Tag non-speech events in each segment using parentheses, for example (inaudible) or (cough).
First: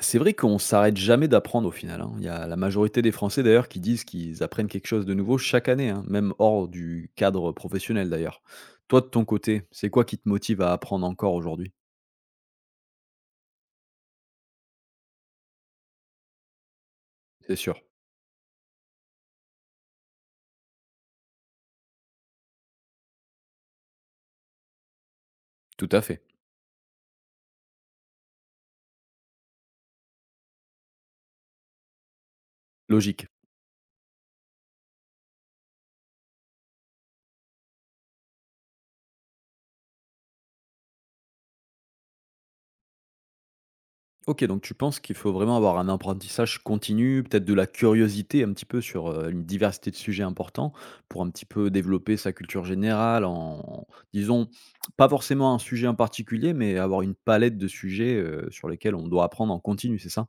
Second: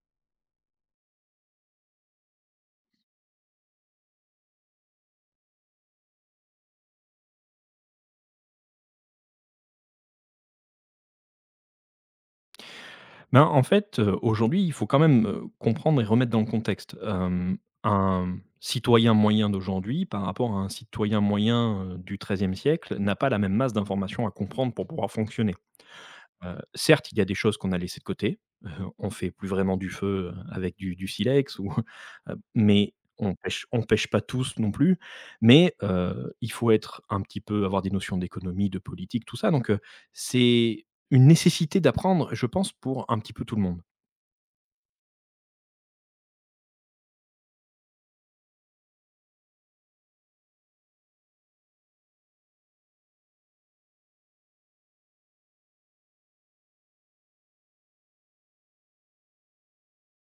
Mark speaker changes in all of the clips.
Speaker 1: C'est vrai qu'on s'arrête jamais d'apprendre au final, hein. Il y a la majorité des Français d'ailleurs qui disent qu'ils apprennent quelque chose de nouveau chaque année, hein, même hors du cadre professionnel d'ailleurs. Toi de ton côté, c'est quoi qui te motive à apprendre encore aujourd'hui?
Speaker 2: Ben, en fait, aujourd'hui, il faut quand même, comprendre et remettre dans le contexte.
Speaker 1: C'est sûr.
Speaker 2: Un citoyen moyen d'aujourd'hui par rapport à un citoyen moyen, du XIIIe siècle n'a pas la même masse d'informations à comprendre pour pouvoir fonctionner.
Speaker 1: Tout à fait.
Speaker 2: Certes, il y a des choses qu'on a laissées de côté, heu, on fait plus vraiment du feu, avec du silex ou (laughs) mais
Speaker 1: Logique.
Speaker 2: on pêche pas tous non plus. Mais, il faut être un petit peu avoir des notions d'économie, de politique, tout ça donc, c'est une nécessité d'apprendre, je pense, pour un petit peu tout le monde.
Speaker 1: OK, donc tu penses qu'il faut vraiment avoir un apprentissage continu, peut-être de la curiosité un petit peu sur, une diversité de sujets importants pour un petit peu développer sa culture générale en disons, pas forcément un sujet en particulier, mais avoir une palette de sujets, sur lesquels on doit apprendre en continu, c'est ça?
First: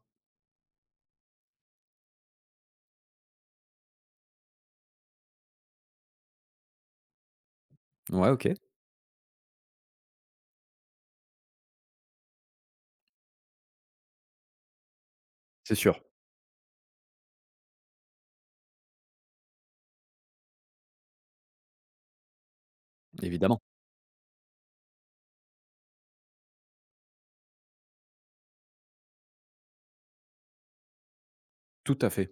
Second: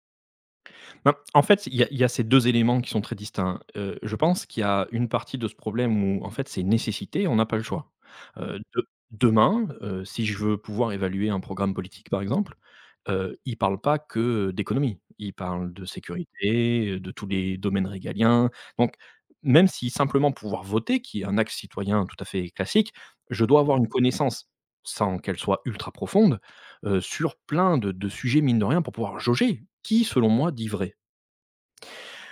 Speaker 2: Ben, en fait, il y a ces 2 éléments qui sont très distincts. Je pense qu'il y a une partie de ce problème où, en fait, c'est une nécessité, on n'a pas le choix.
Speaker 1: Ouais, OK,
Speaker 2: De demain, si je veux pouvoir évaluer un programme politique, par exemple, il ne parle pas que d'économie. Il parle
Speaker 1: c'est
Speaker 2: de
Speaker 1: sûr,
Speaker 2: sécurité, de tous les domaines régaliens. Donc même si simplement pouvoir voter, qui est un axe citoyen tout à fait classique, je dois
Speaker 1: évidemment,
Speaker 2: avoir une connaissance, sans qu'elle soit ultra profonde, sur plein de sujets, mine de rien, pour pouvoir jauger qui, selon moi, dit vrai?
Speaker 1: tout à fait.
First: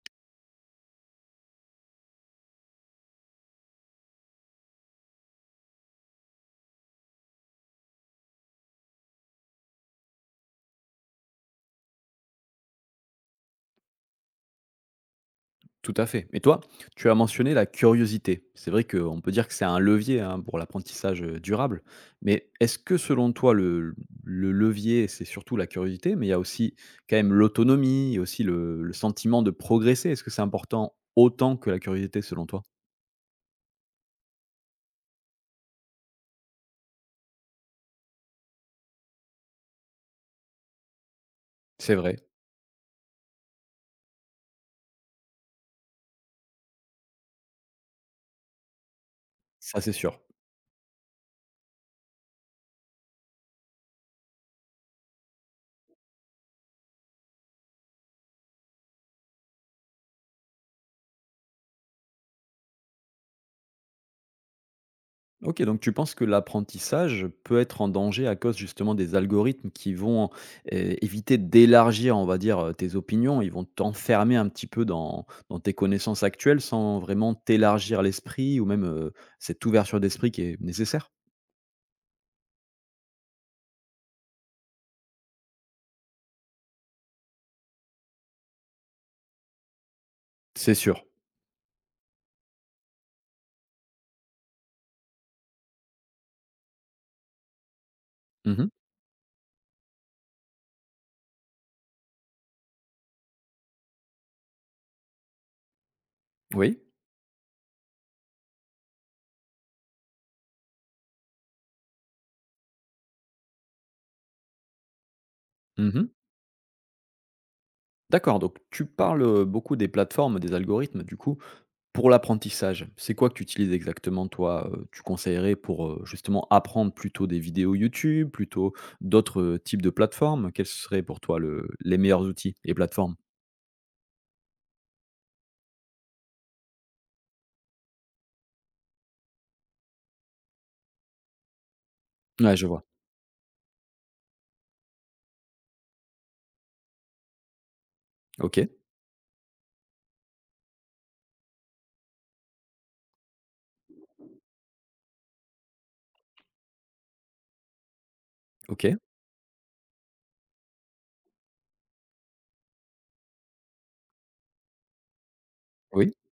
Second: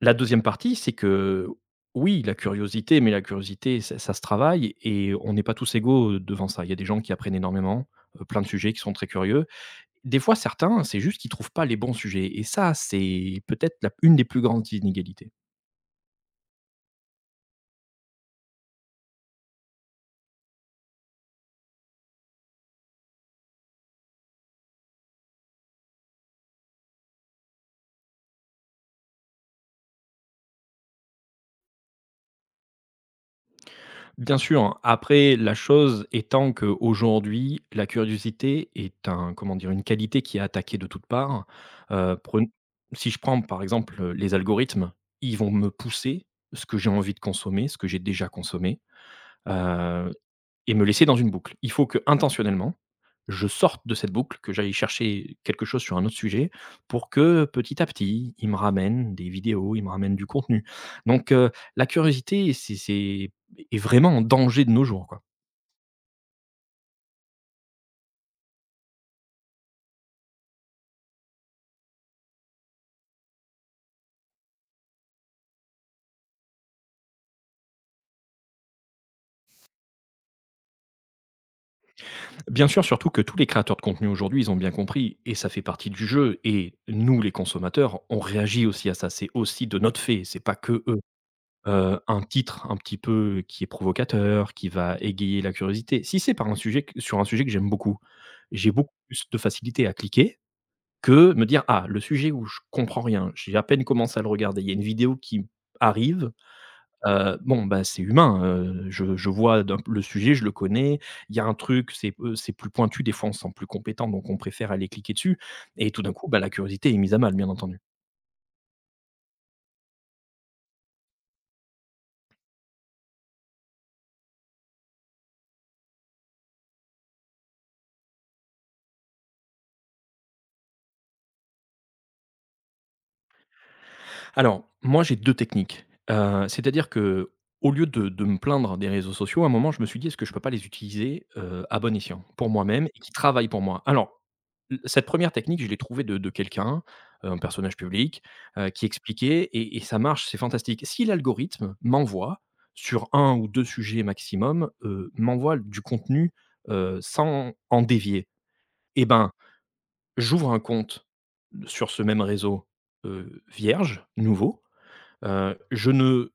Speaker 2: La deuxième partie, c'est que, oui, la curiosité, mais la curiosité, ça ça se travaille et on n'est pas tous égaux, devant ça. Il y a des gens qui apprennent énormément, plein de sujets, qui sont très curieux. Des fois, certains, c'est juste qu'ils trouvent pas les bons sujets et ça, c'est peut-être la une des plus grandes inégalités.
Speaker 1: Tout à fait. Et toi, tu as mentionné la curiosité. C'est vrai qu'on peut dire que c'est un levier hein, pour l'apprentissage durable. Mais est-ce que selon toi, le levier, c'est surtout la curiosité, mais il y a aussi quand même l'autonomie, il y a aussi le sentiment de progresser. Est-ce que c'est important autant que la curiosité selon toi?
Speaker 2: Bien sûr, hein, après, la chose étant qu'aujourd'hui, la curiosité est un comment dire? Une qualité qui est attaquée de toutes parts.
Speaker 1: C'est vrai.
Speaker 2: Pren Si je prends, par exemple, les algorithmes, ils vont me pousser ce que j'ai envie de consommer, ce que j'ai déjà consommé.
Speaker 1: Ça, c'est
Speaker 2: heu
Speaker 1: sûr.
Speaker 2: et me laisser dans une boucle. Il faut que, intentionnellement, je sorte de cette boucle, que j'aille chercher quelque chose sur un autre sujet pour que, petit à petit, il me ramène des vidéos, il me ramène du contenu. Donc la curiosité, c'est est vraiment en danger de nos jours, quoi.
Speaker 1: OK, donc tu penses que l'apprentissage peut être en danger à cause justement des algorithmes qui vont, éviter d'élargir, on va dire, tes opinions, ils vont t'enfermer un petit peu dans tes connaissances actuelles sans vraiment t'élargir l'esprit ou même, cette ouverture d'esprit qui est nécessaire?
Speaker 2: Bien sûr, surtout que tous les créateurs de contenu aujourd'hui, ils ont bien compris et ça fait partie du jeu et nous, les consommateurs, on réagit aussi à ça. C'est aussi de notre fait, c'est pas
Speaker 1: C'est
Speaker 2: que eux.
Speaker 1: sûr.
Speaker 2: Un titre un petit peu qui est provocateur, qui va égayer la curiosité. Si c'est par un sujet que sur un sujet que j'aime beaucoup,
Speaker 1: Mmh.
Speaker 2: j'ai beaucoup plus de facilité à cliquer que me dire: «Ah, le sujet où je comprends rien, j'ai à peine commencé à le regarder, il y a une vidéo qui arrive,
Speaker 1: Oui.
Speaker 2: bon, bah, c'est humain, je vois d'un le sujet, je le connais, il y a un truc, c'est plus pointu, des fois on se sent plus compétent, donc on préfère aller cliquer dessus» et tout
Speaker 1: Mmh.
Speaker 2: d'un coup, bah, la curiosité est mise à mal, bien entendu.
Speaker 1: D'accord, donc tu parles, beaucoup des plateformes, des algorithmes du coup. Pour l'apprentissage, c'est quoi que tu utilises exactement toi, tu conseillerais pour, justement apprendre plutôt des vidéos YouTube, plutôt d'autres, types de plateformes? Quels seraient pour toi le les meilleurs outils et plateformes?
Speaker 2: Alors, moi, j'ai 2 techniques. C'est-à-dire que, au lieu de me plaindre des réseaux sociaux, à un moment, je me suis dit: «Est-ce que je peux pas les utiliser, à bon escient, pour
Speaker 1: Ouais, je vois.
Speaker 2: moi-même et qui travaillent pour moi?» Alors, l cette première technique, je l'ai trouvée de quelqu'un, un personnage public,
Speaker 1: OK,
Speaker 2: qui expliquait et ça marche, c'est fantastique. Si l'algorithme m'envoie sur un ou 2 sujets maximum, m'envoie du contenu, sans en dévier,
Speaker 1: OK,
Speaker 2: et ben, j'ouvre un compte sur ce même réseau, vierge, nouveau. Je
Speaker 1: oui,
Speaker 2: ne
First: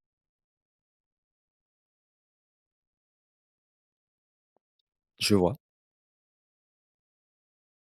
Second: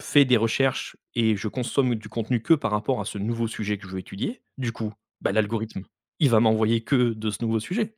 Speaker 2: fais des recherches et je consomme du contenu que par rapport à ce nouveau sujet que je veux étudier. Du coup, bah,
Speaker 1: je vois,
Speaker 2: l'algorithme, il va m'envoyer que de ce nouveau sujet.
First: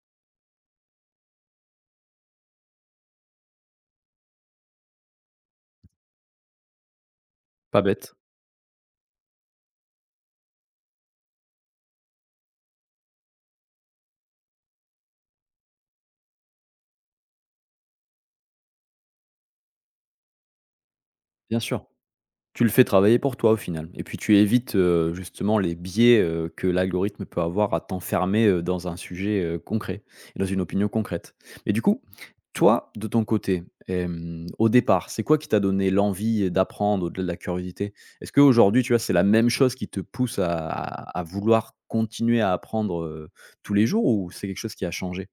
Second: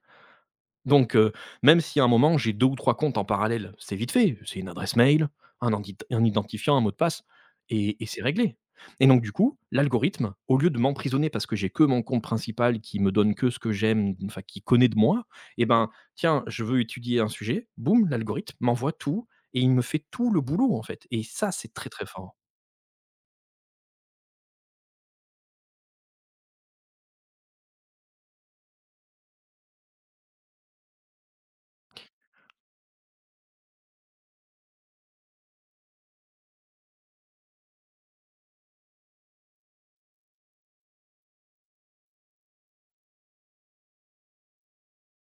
Speaker 2: Donc même si à un moment j'ai 2 ou 3 comptes en parallèle, c'est vite fait. C'est une adresse mail, un identifiant, un mot de passe
Speaker 1: pas
Speaker 2: et
Speaker 1: bête,
Speaker 2: c'est réglé. Et donc du coup, l'algorithme, au lieu de m'emprisonner parce que j'ai que mon compte principal qui me donne que ce que j'aime, enfin qui connaît de moi, eh ben, tiens, je veux étudier un sujet, boum, l'algorithme m'envoie tout et il me fait tout le boulot, en fait, et ça,
Speaker 1: bien
Speaker 2: c'est
Speaker 1: sûr.
Speaker 2: très, très fort.
Speaker 1: Tu le fais travailler pour toi au final et puis tu évites, justement les biais, que l'algorithme peut avoir à t'enfermer, dans un sujet, concret et dans une opinion concrète. Et du coup, toi, de ton côté, au départ, c'est quoi qui t'a donné l'envie d'apprendre au-delà de la curiosité? Est-ce qu'aujourd'hui, tu vois, c'est la même chose qui te pousse à vouloir continuer à apprendre, tous les jours ou c'est quelque chose qui a changé?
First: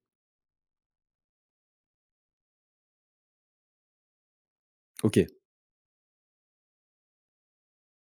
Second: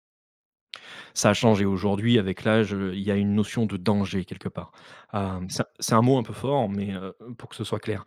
Speaker 2: Ça a changé aujourd'hui avec l'âge, il y a une notion de danger quelque part.
Speaker 1: OK,
Speaker 2: C'est un mot un peu fort mais pour que ce soit clair.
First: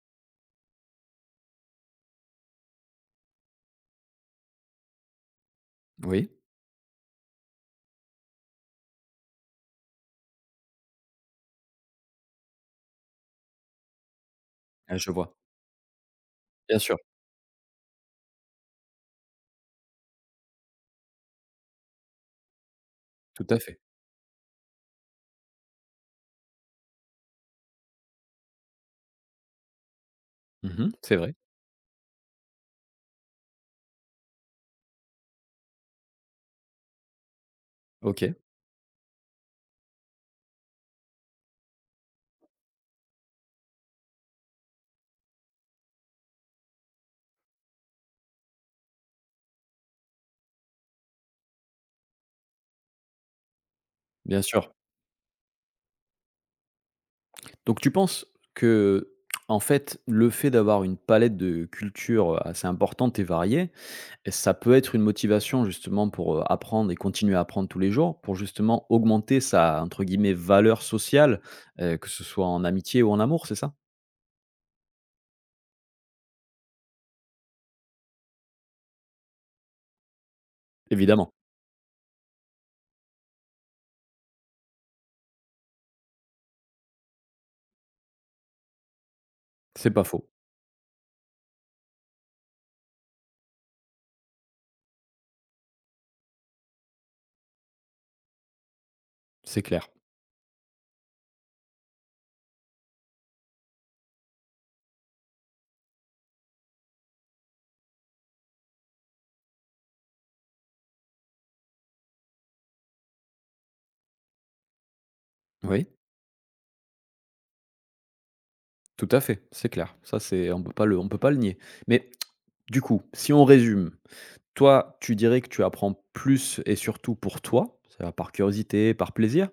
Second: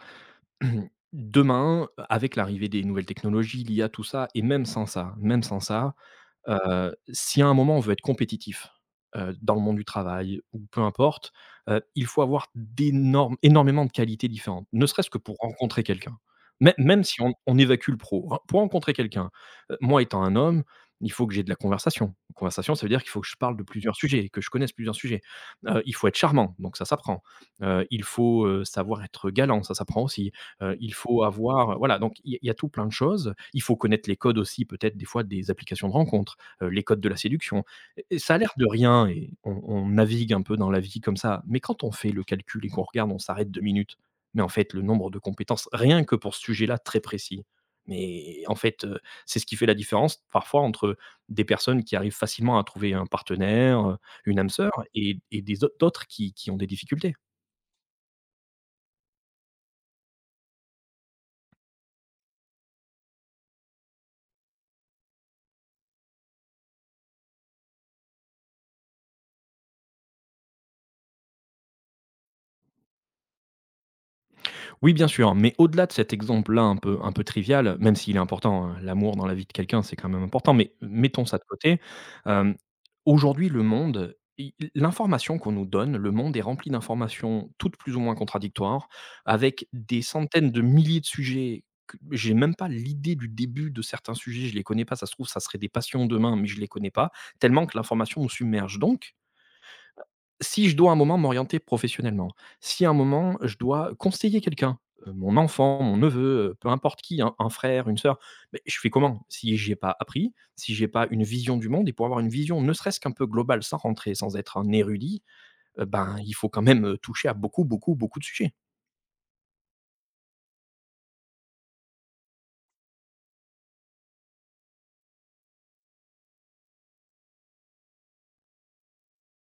Speaker 2: (clears throat) Demain, avec l'arrivée des nouvelles technologies, l'I a tout ça, et même sans ça,
Speaker 1: oui,
Speaker 2: Si à un moment on veut être compétitif, dans le monde du travail ou peu importe, il faut avoir d'énormes énormément de qualités différentes, ne
Speaker 1: ah,
Speaker 2: serait-ce
Speaker 1: je
Speaker 2: que
Speaker 1: vois.
Speaker 2: pour rencontrer quelqu'un. Mê
Speaker 1: Bien sûr,
Speaker 2: Même si on évacue le pro, hein, pour rencontrer quelqu'un, moi étant un homme, il faut que j'ai de la conversation. Conversation, ça veut dire qu'il faut que je
Speaker 1: tout
Speaker 2: parle
Speaker 1: à
Speaker 2: de
Speaker 1: fait.
Speaker 2: plusieurs sujets, que je connaisse plusieurs sujets. Il faut être charmant, donc ça s'apprend. Il faut, savoir être galant, ça s'apprend aussi.
Speaker 1: Mmh,
Speaker 2: Il
Speaker 1: c'est
Speaker 2: faut
Speaker 1: vrai.
Speaker 2: avoir, voilà, donc il y a tout plein de choses. Il faut connaître les codes aussi peut-être des fois des applications de rencontre, les codes de la séduction. Et
Speaker 1: OK,
Speaker 2: ça a l'air de rien et on navigue un peu dans la vie comme ça. Mais quand on fait le calcul et qu'on regarde, on s'arrête 2 minutes. Mais en fait, le nombre de compétences, rien que pour ce sujet-là, très précis. Mais en fait, c'est ce qui fait la différence parfois entre des personnes qui arrivent facilement à trouver un partenaire, une
Speaker 1: bien
Speaker 2: âme sœur,
Speaker 1: sûr.
Speaker 2: et d'autres qui ont des difficultés.
Speaker 1: Donc tu penses que, en fait, le fait d'avoir une palette de cultures, assez importante et variée, et ça peut être une motivation justement pour, apprendre et continuer à apprendre tous les jours, pour justement augmenter sa, entre guillemets, «valeur sociale», que ce soit en amitié ou en amour, c'est ça?
Speaker 2: Oui, bien sûr, mais au-delà de cet exemple-là un peu trivial, même s'il est important, hein, l'amour dans la vie de quelqu'un, c'est quand même important, mais mettons
Speaker 1: Évidemment,
Speaker 2: ça de côté. Hem, Aujourd'hui, le monde, i l'information qu'on nous donne, le monde est rempli d'informations toutes plus ou moins contradictoires, avec
Speaker 1: c'est
Speaker 2: des
Speaker 1: pas faux,
Speaker 2: centaines de milliers de sujets que j'ai même pas l'idée du début de certains sujets, je les connais pas, ça se trouve, ça serait des passions demain, mais je les connais pas, tellement que l'information nous submerge. Donc
Speaker 1: c'est clair.
Speaker 2: si je dois à un moment m'orienter professionnellement, si à un moment je dois conseiller quelqu'un, mon enfant, mon neveu, peu importe qui, hein, un frère, une sœur, beh, je fais comment? Si j'ai pas appris, si j'ai pas une vision du monde et pour avoir une vision ne serait-ce qu'un peu globale, sans être un érudit,
Speaker 1: Oui,
Speaker 2: ben, il faut quand même, toucher à beaucoup, beaucoup, beaucoup de sujets.
Speaker 1: tout à fait, c'est clair. Ça, c'est on peut pas le nier. Mais du coup, si on résume, toi, tu dirais que tu apprends plus et surtout pour toi, ça va par curiosité, par plaisir,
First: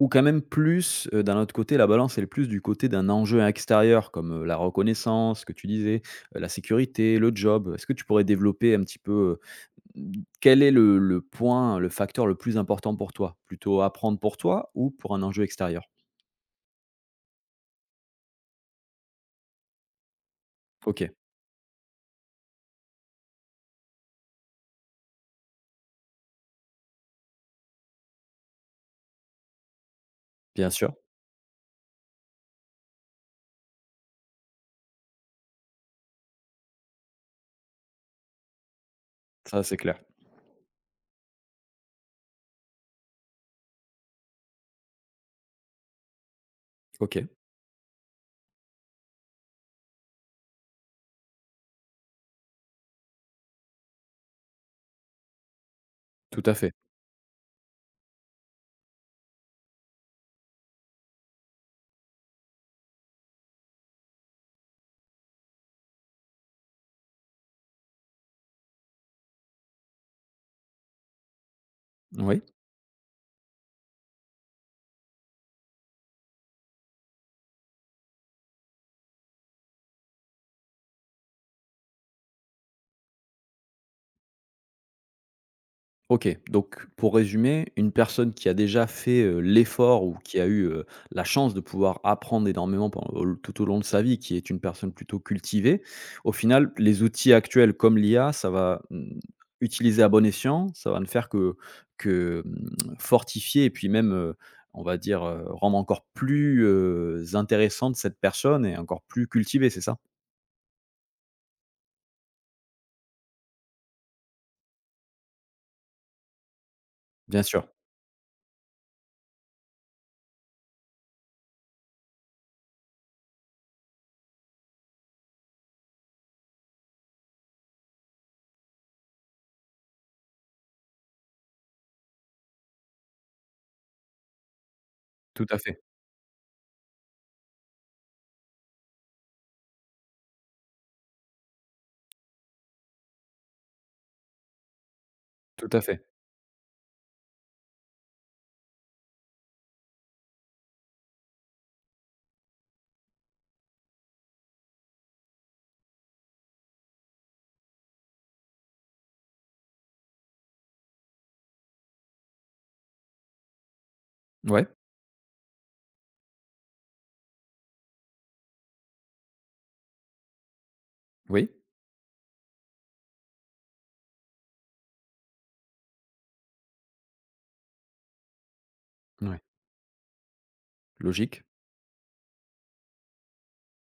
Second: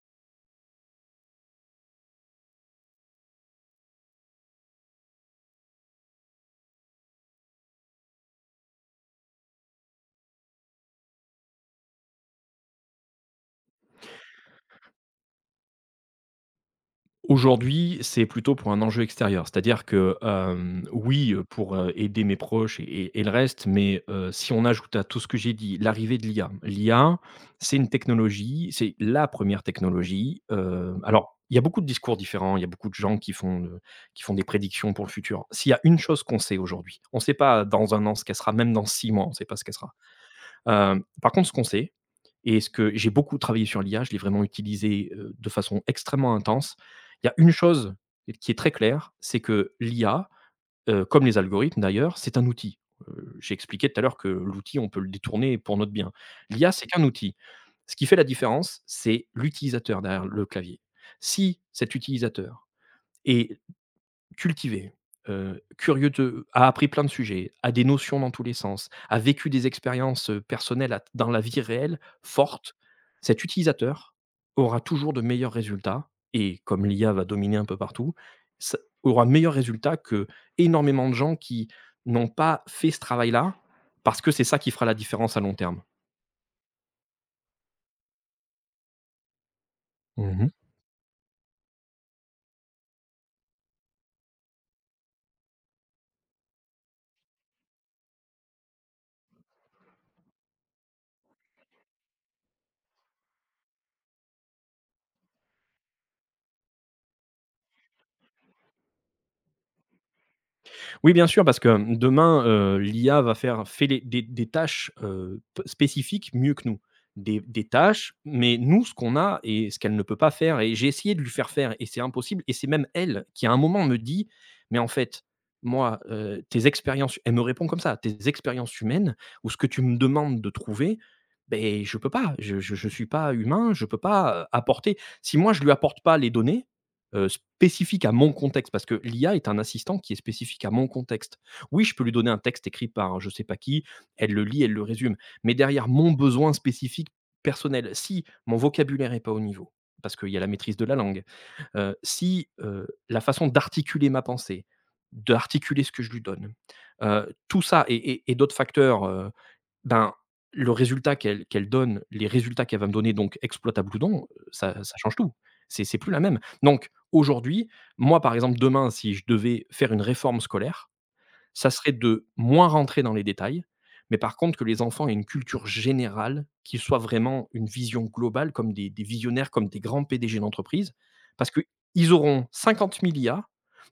Speaker 1: ou quand même plus, d'un autre côté, la balance, elle est plus du côté d'un enjeu extérieur comme, la reconnaissance que tu disais, la sécurité, le job? Est-ce que tu pourrais développer un petit peu, mmh, quel est le point, le facteur le plus important pour toi? Plutôt apprendre pour toi ou pour un enjeu extérieur?
Speaker 2: Aujourd'hui, c'est plutôt pour un enjeu extérieur. C'est-à-dire que,
Speaker 1: OK,
Speaker 2: oui, pour, aider mes proches et le reste, mais, si on ajoute à tout ce que j'ai dit, l'arrivée de l'IA. L'IA, c'est une technologie, c'est la première technologie,
Speaker 1: bien sûr,
Speaker 2: alors, il y a beaucoup de discours différents, il y a beaucoup de gens qui font des prédictions pour le futur. S'il y a une chose qu'on sait aujourd'hui, on ne sait pas dans un an ce qu'elle sera, même dans 6 mois, on ne sait pas ce
Speaker 1: ça
Speaker 2: qu'elle
Speaker 1: c'est
Speaker 2: sera.
Speaker 1: clair.
Speaker 2: Par contre, ce qu'on sait, et ce que j'ai beaucoup travaillé sur l'IA, je l'ai vraiment utilisé, de façon extrêmement intense. Il
Speaker 1: OK,
Speaker 2: y a une chose qui est très claire, c'est que l'IA, comme les algorithmes d'ailleurs, c'est un outil. J'ai expliqué tout à l'heure que l'outil, on peut le détourner pour notre bien.
Speaker 1: tout à
Speaker 2: L'IA,
Speaker 1: fait.
Speaker 2: c'est qu'un outil. Ce qui fait la différence, c'est l'utilisateur derrière le clavier. Si cet utilisateur est cultivé, curieux, de a appris plein de sujets, a des notions dans tous les sens, a vécu des expériences, personnelles, à dans la vie réelle,
Speaker 1: Oui.
Speaker 2: fortes, cet utilisateur aura toujours de meilleurs résultats et comme l'IA va dominer un peu partout, ça aura meilleurs résultats que énormément de gens qui n'ont pas fait ce travail-là, parce que c'est ça qui fera la différence à long terme.
Speaker 1: OK, donc pour résumer, une personne qui a déjà fait, l'effort ou qui a
Speaker 2: Mmh.
Speaker 1: eu, la chance de pouvoir apprendre énormément pen au tout au long de sa vie, qui est une personne plutôt cultivée, au final, les outils actuels comme l'IA, ça va, mmh, utiliser à bon escient, ça va ne faire que, mmh, fortifier et puis même, on va dire, rendre encore plus, intéressante cette personne et encore plus cultivée, c'est ça?
Speaker 2: Oui, bien sûr, parce que demain, l'IA va faire fait les des tâches, p spécifiques mieux que nous. Des
Speaker 1: Bien
Speaker 2: des
Speaker 1: sûr,
Speaker 2: tâches, mais nous, ce qu'on a et ce qu'elle ne peut pas faire et j'ai essayé de lui faire faire et c'est impossible, et c'est même elle qui, à un moment, me dit: «Mais en fait, moi, tes expériences.» Elle me répond comme ça: «Tes expériences humaines ou ce que tu me demandes de trouver, ben je peux pas. Je suis pas humain, je peux pas, apporter». Si
Speaker 1: tout
Speaker 2: moi,
Speaker 1: à
Speaker 2: je lui
Speaker 1: fait,
Speaker 2: apporte pas les données, spécifique à mon contexte, parce que l'IA est un assistant qui est spécifique à mon contexte. Oui, je peux lui donner un texte écrit par un je sais pas qui, elle le lit, elle le résume, mais
Speaker 1: tout à
Speaker 2: derrière
Speaker 1: fait.
Speaker 2: mon besoin spécifique personnel, si mon vocabulaire n'est pas au niveau, parce qu'il y a la maîtrise de la langue, si, la façon d'articuler ma pensée, d'articuler ce que je lui donne, tout ça et d'autres facteurs, ben, le résultat qu'elle donne, les résultats qu'elle va me donner, donc exploitables ou non,
Speaker 1: Ouais,
Speaker 2: ça change tout. C'est plus la même. Donc aujourd'hui, moi, par exemple, demain, si je devais faire une réforme scolaire,
Speaker 1: oui,
Speaker 2: ça serait de moins rentrer dans les détails, mais par contre que les enfants aient une culture générale, qu'ils soient vraiment une vision globale comme des
Speaker 1: ouais,
Speaker 2: visionnaires, comme des grands PDG d'entreprise.
Speaker 1: logique,
Speaker 2: Parce qu'ils auront 50 000 IA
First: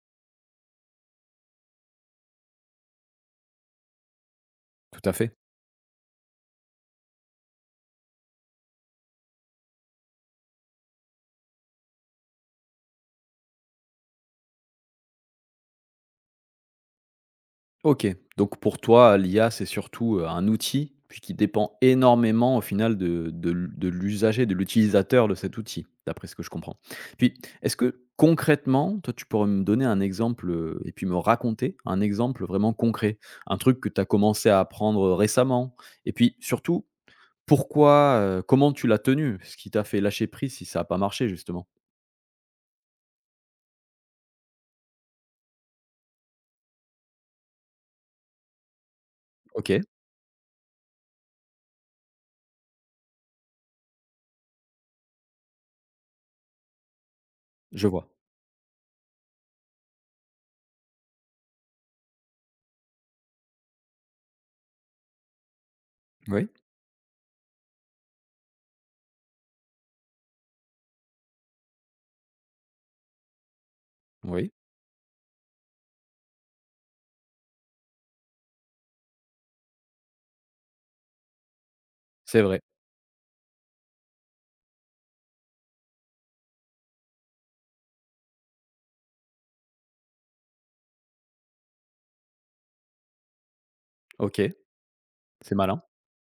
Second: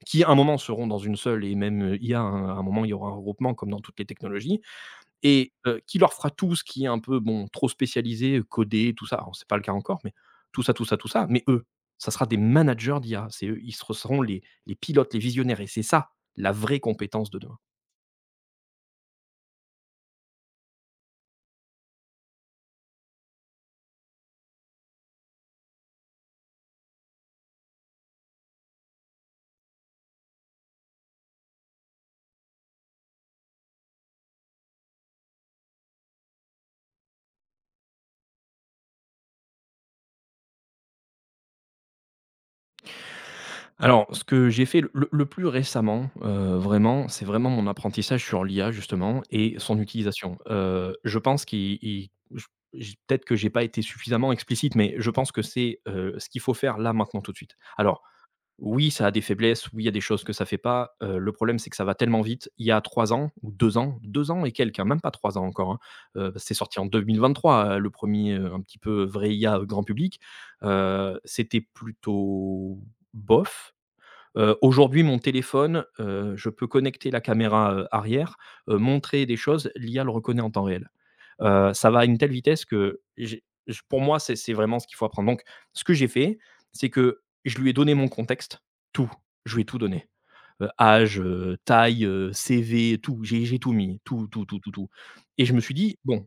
Speaker 2: qui, à un moment, seront dans une seule et même, IA, hein. À un moment, il y aura un regroupement comme dans toutes les technologies
Speaker 1: tout à fait.
Speaker 2: et qui leur fera tout ce qui est un peu, bon, trop spécialisé, codé, tout ça. Alors c'est pas le cas encore, mais tout ça, tout ça, tout ça, mais eux, ça sera des managers d'IA. C'est eux, ils seront les pilotes, les visionnaires et c'est ça, la vraie compétence de demain.
Speaker 1: OK, donc pour toi, l'IA, c'est surtout, un outil, puis qui dépend énormément au final de l'usager, de l'utilisateur de cet outil, d'après ce que je comprends. Puis, est-ce que concrètement, toi, tu pourrais me donner un exemple, et puis me raconter un exemple vraiment concret? Un truc que tu as commencé à apprendre, récemment? Et puis surtout, pourquoi, comment tu l'as tenu? Ce qui t'a fait lâcher prise si ça n'a pas marché justement?
Speaker 2: Alors ce que j'ai fait le plus récemment, vraiment, c'est vraiment mon apprentissage sur l'IA justement et son
Speaker 1: OK,
Speaker 2: utilisation. Je pense qu'il il je j peut-être que j'ai pas été suffisamment explicite, mais je pense que c'est, ce qu'il faut faire là, maintenant, tout de suite.
Speaker 1: je
Speaker 2: Alors
Speaker 1: vois.
Speaker 2: oui, ça a des faiblesses, oui, il y a des choses que ça fait pas. Le problème, c'est que ça va tellement vite. Il y a trois ans ou 2 ans et quelques, hein, même pas 3 ans encore, hein, bah,
Speaker 1: Oui,
Speaker 2: c'est sorti en 2023, le premier er un petit peu vrai IA grand public. C'était plutôt bof.
Speaker 1: oui,
Speaker 2: Aujourd'hui, mon téléphone, je peux connecter la caméra, arrière, montrer des choses, l'IA le reconnaît en temps réel. Ça va à une telle
Speaker 1: c'est vrai.
Speaker 2: vitesse que j'ai j pour moi, c'est vraiment ce qu'il faut apprendre. Donc ce que j'ai fait, c'est que je lui ai donné mon contexte, tout. Je lui ai tout donné, âge, taille, CV, tout. J'ai tout mis, tout, tout,
Speaker 1: OK,
Speaker 2: tout, tout, tout et je
Speaker 1: c'est
Speaker 2: me suis
Speaker 1: malin.
Speaker 2: dit: «Bon,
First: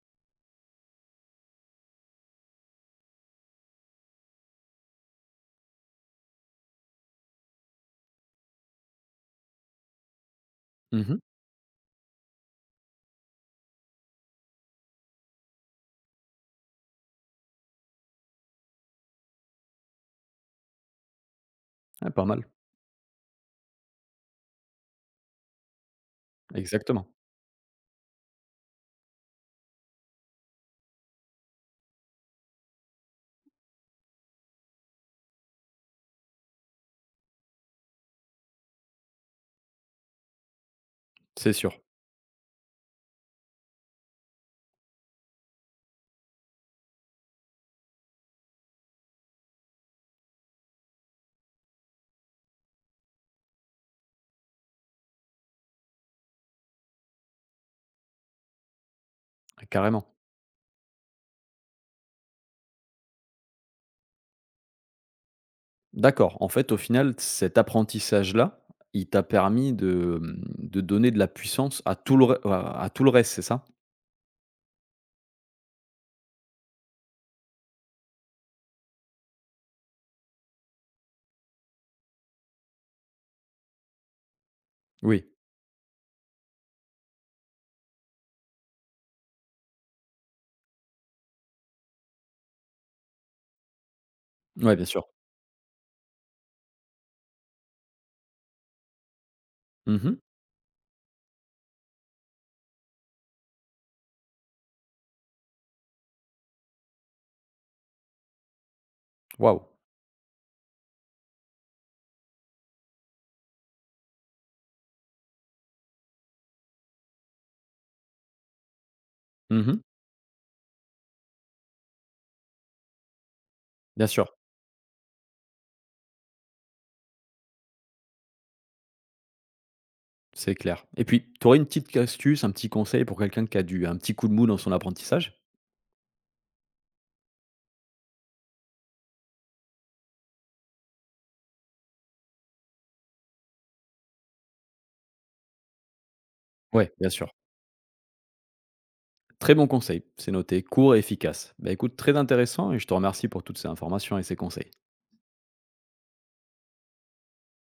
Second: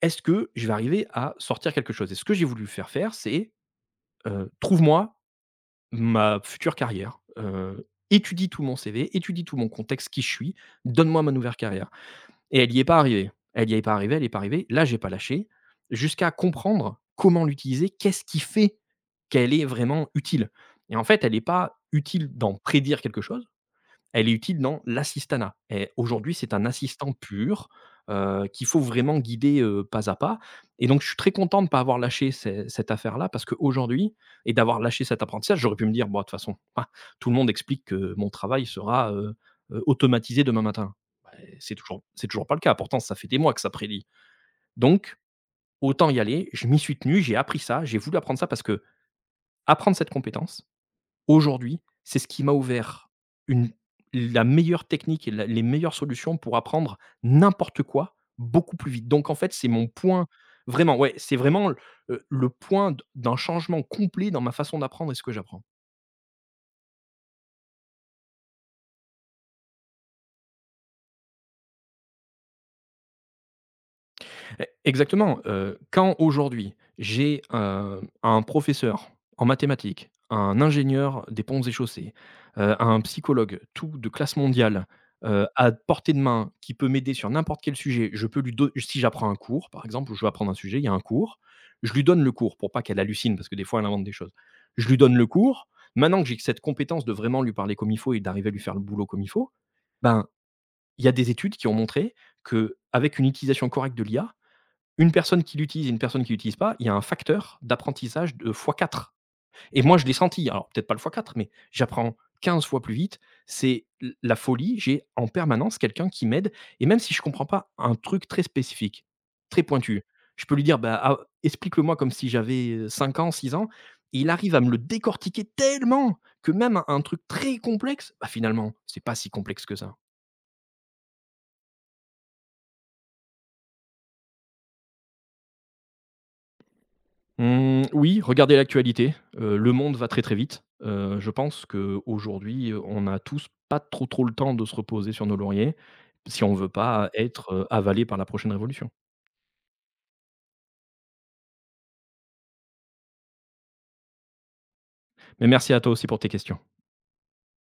Speaker 2: est-ce que je vais arriver à sortir quelque chose?» Et ce que j'ai voulu lui faire faire, c'est, «Trouve-moi ma future carrière, étudie tout mon CV, étudie tout mon contexte, qui je suis,
Speaker 1: Mmh.
Speaker 2: donne-moi ma nouvelle carrière». Et elle n'y est pas arrivée. Elle n'y est pas arrivée, elle y est pas arrivée. Là, j'ai pas lâché jusqu'à comprendre comment l'utiliser, qu'est-ce qui fait qu'elle est vraiment utile. Et en fait, elle n'est pas
Speaker 1: Ah, pas
Speaker 2: utile
Speaker 1: mal.
Speaker 2: d'en prédire quelque chose, elle est utile dans l'assistanat et aujourd'hui, c'est un
Speaker 1: Exactement.
Speaker 2: assistant pur, qu'il faut vraiment guider, pas à pas et donc je suis très content de ne pas avoir lâché ce cette affaire-là parce qu'aujourd'hui et d'avoir lâché cet apprentissage, j'aurais pu me dire: «Bon, de toute façon, ah, tout le monde explique que mon travail sera, automatisé demain matin».
Speaker 1: C'est
Speaker 2: Beh,
Speaker 1: sûr,
Speaker 2: c'est toujours pas le cas, pourtant ça fait des mois que ça prédit, donc autant y aller. Je m'y suis tenu, j'ai appris ça, j'ai voulu apprendre ça parce que apprendre cette compétence aujourd'hui, c'est ce qui m'a ouvert une la meilleure technique et la les meilleures solutions pour apprendre n'importe quoi beaucoup plus vite. Donc en fait, c'est mon
Speaker 1: carrément.
Speaker 2: point vraiment, ouais, c'est vraiment, le point d d'un changement complet dans ma façon d'apprendre et ce que j'apprends.
Speaker 1: D'accord. En fait, au final, cet apprentissage-là, il t'a permis de, mmh, de donner de la puissance à tout le re à tout le reste, c'est ça?
Speaker 2: E exactement, quand aujourd'hui j'ai, un professeur en mathématiques, un ingénieur des ponts et chaussées, un psychologue, tout de classe mondiale,
Speaker 1: Oui.
Speaker 2: à portée de main, qui peut m'aider sur n'importe quel sujet, je peux lui don si j'apprends un cours, par exemple, ou je veux apprendre un sujet, il y a un cours, je lui donne le cours pour pas qu'elle hallucine parce que des fois elle invente des choses.
Speaker 1: Ouais, bien
Speaker 2: Je lui
Speaker 1: sûr.
Speaker 2: donne le cours, maintenant que j'ai cette compétence de vraiment lui parler comme il faut et d'arriver à lui faire le boulot comme il faut,
Speaker 1: Mmh.
Speaker 2: ben, il y a des études qui ont montré qu'avec une utilisation correcte de l'IA, une personne qui l'utilise et une personne qui l'utilise pas, il y a un facteur d'apprentissage de fois 4
Speaker 1: Waouh.
Speaker 2: et moi je l'ai senti, alors peut-être pas le fois 4 mais j'apprends 15 fois plus vite. C'est l la folie, j'ai en permanence quelqu'un qui m'aide et même si je comprends pas un truc très spécifique, très
Speaker 1: Mmh.
Speaker 2: pointu, je peux lui dire: «Bah, ah, explique-le-moi comme si j'avais 5 ans, 6 ans»
Speaker 1: Bien
Speaker 2: et il
Speaker 1: sûr,
Speaker 2: arrive à me le décortiquer tellement que même un truc très complexe, bah, finalement, c'est pas si complexe que ça.
Speaker 1: c'est clair. Et puis, tu aurais une petite astuce, un petit conseil pour quelqu'un qui a du un petit coup de mou dans son apprentissage?
Speaker 2: Mmh, oui, regardez l'actualité. Le monde va très, très vite. Je pense qu'aujourd'hui, on a tous pas trop, trop le temps de se reposer sur nos lauriers si on veut
Speaker 1: Ouais,
Speaker 2: pas
Speaker 1: bien sûr.
Speaker 2: être, avalé par la prochaine révolution.
Speaker 1: Très bon conseil, c'est noté, court et efficace. Bah, écoute, très intéressant et je te remercie pour toutes ces informations et ces conseils.
Speaker 2: Mais merci à toi aussi pour tes questions.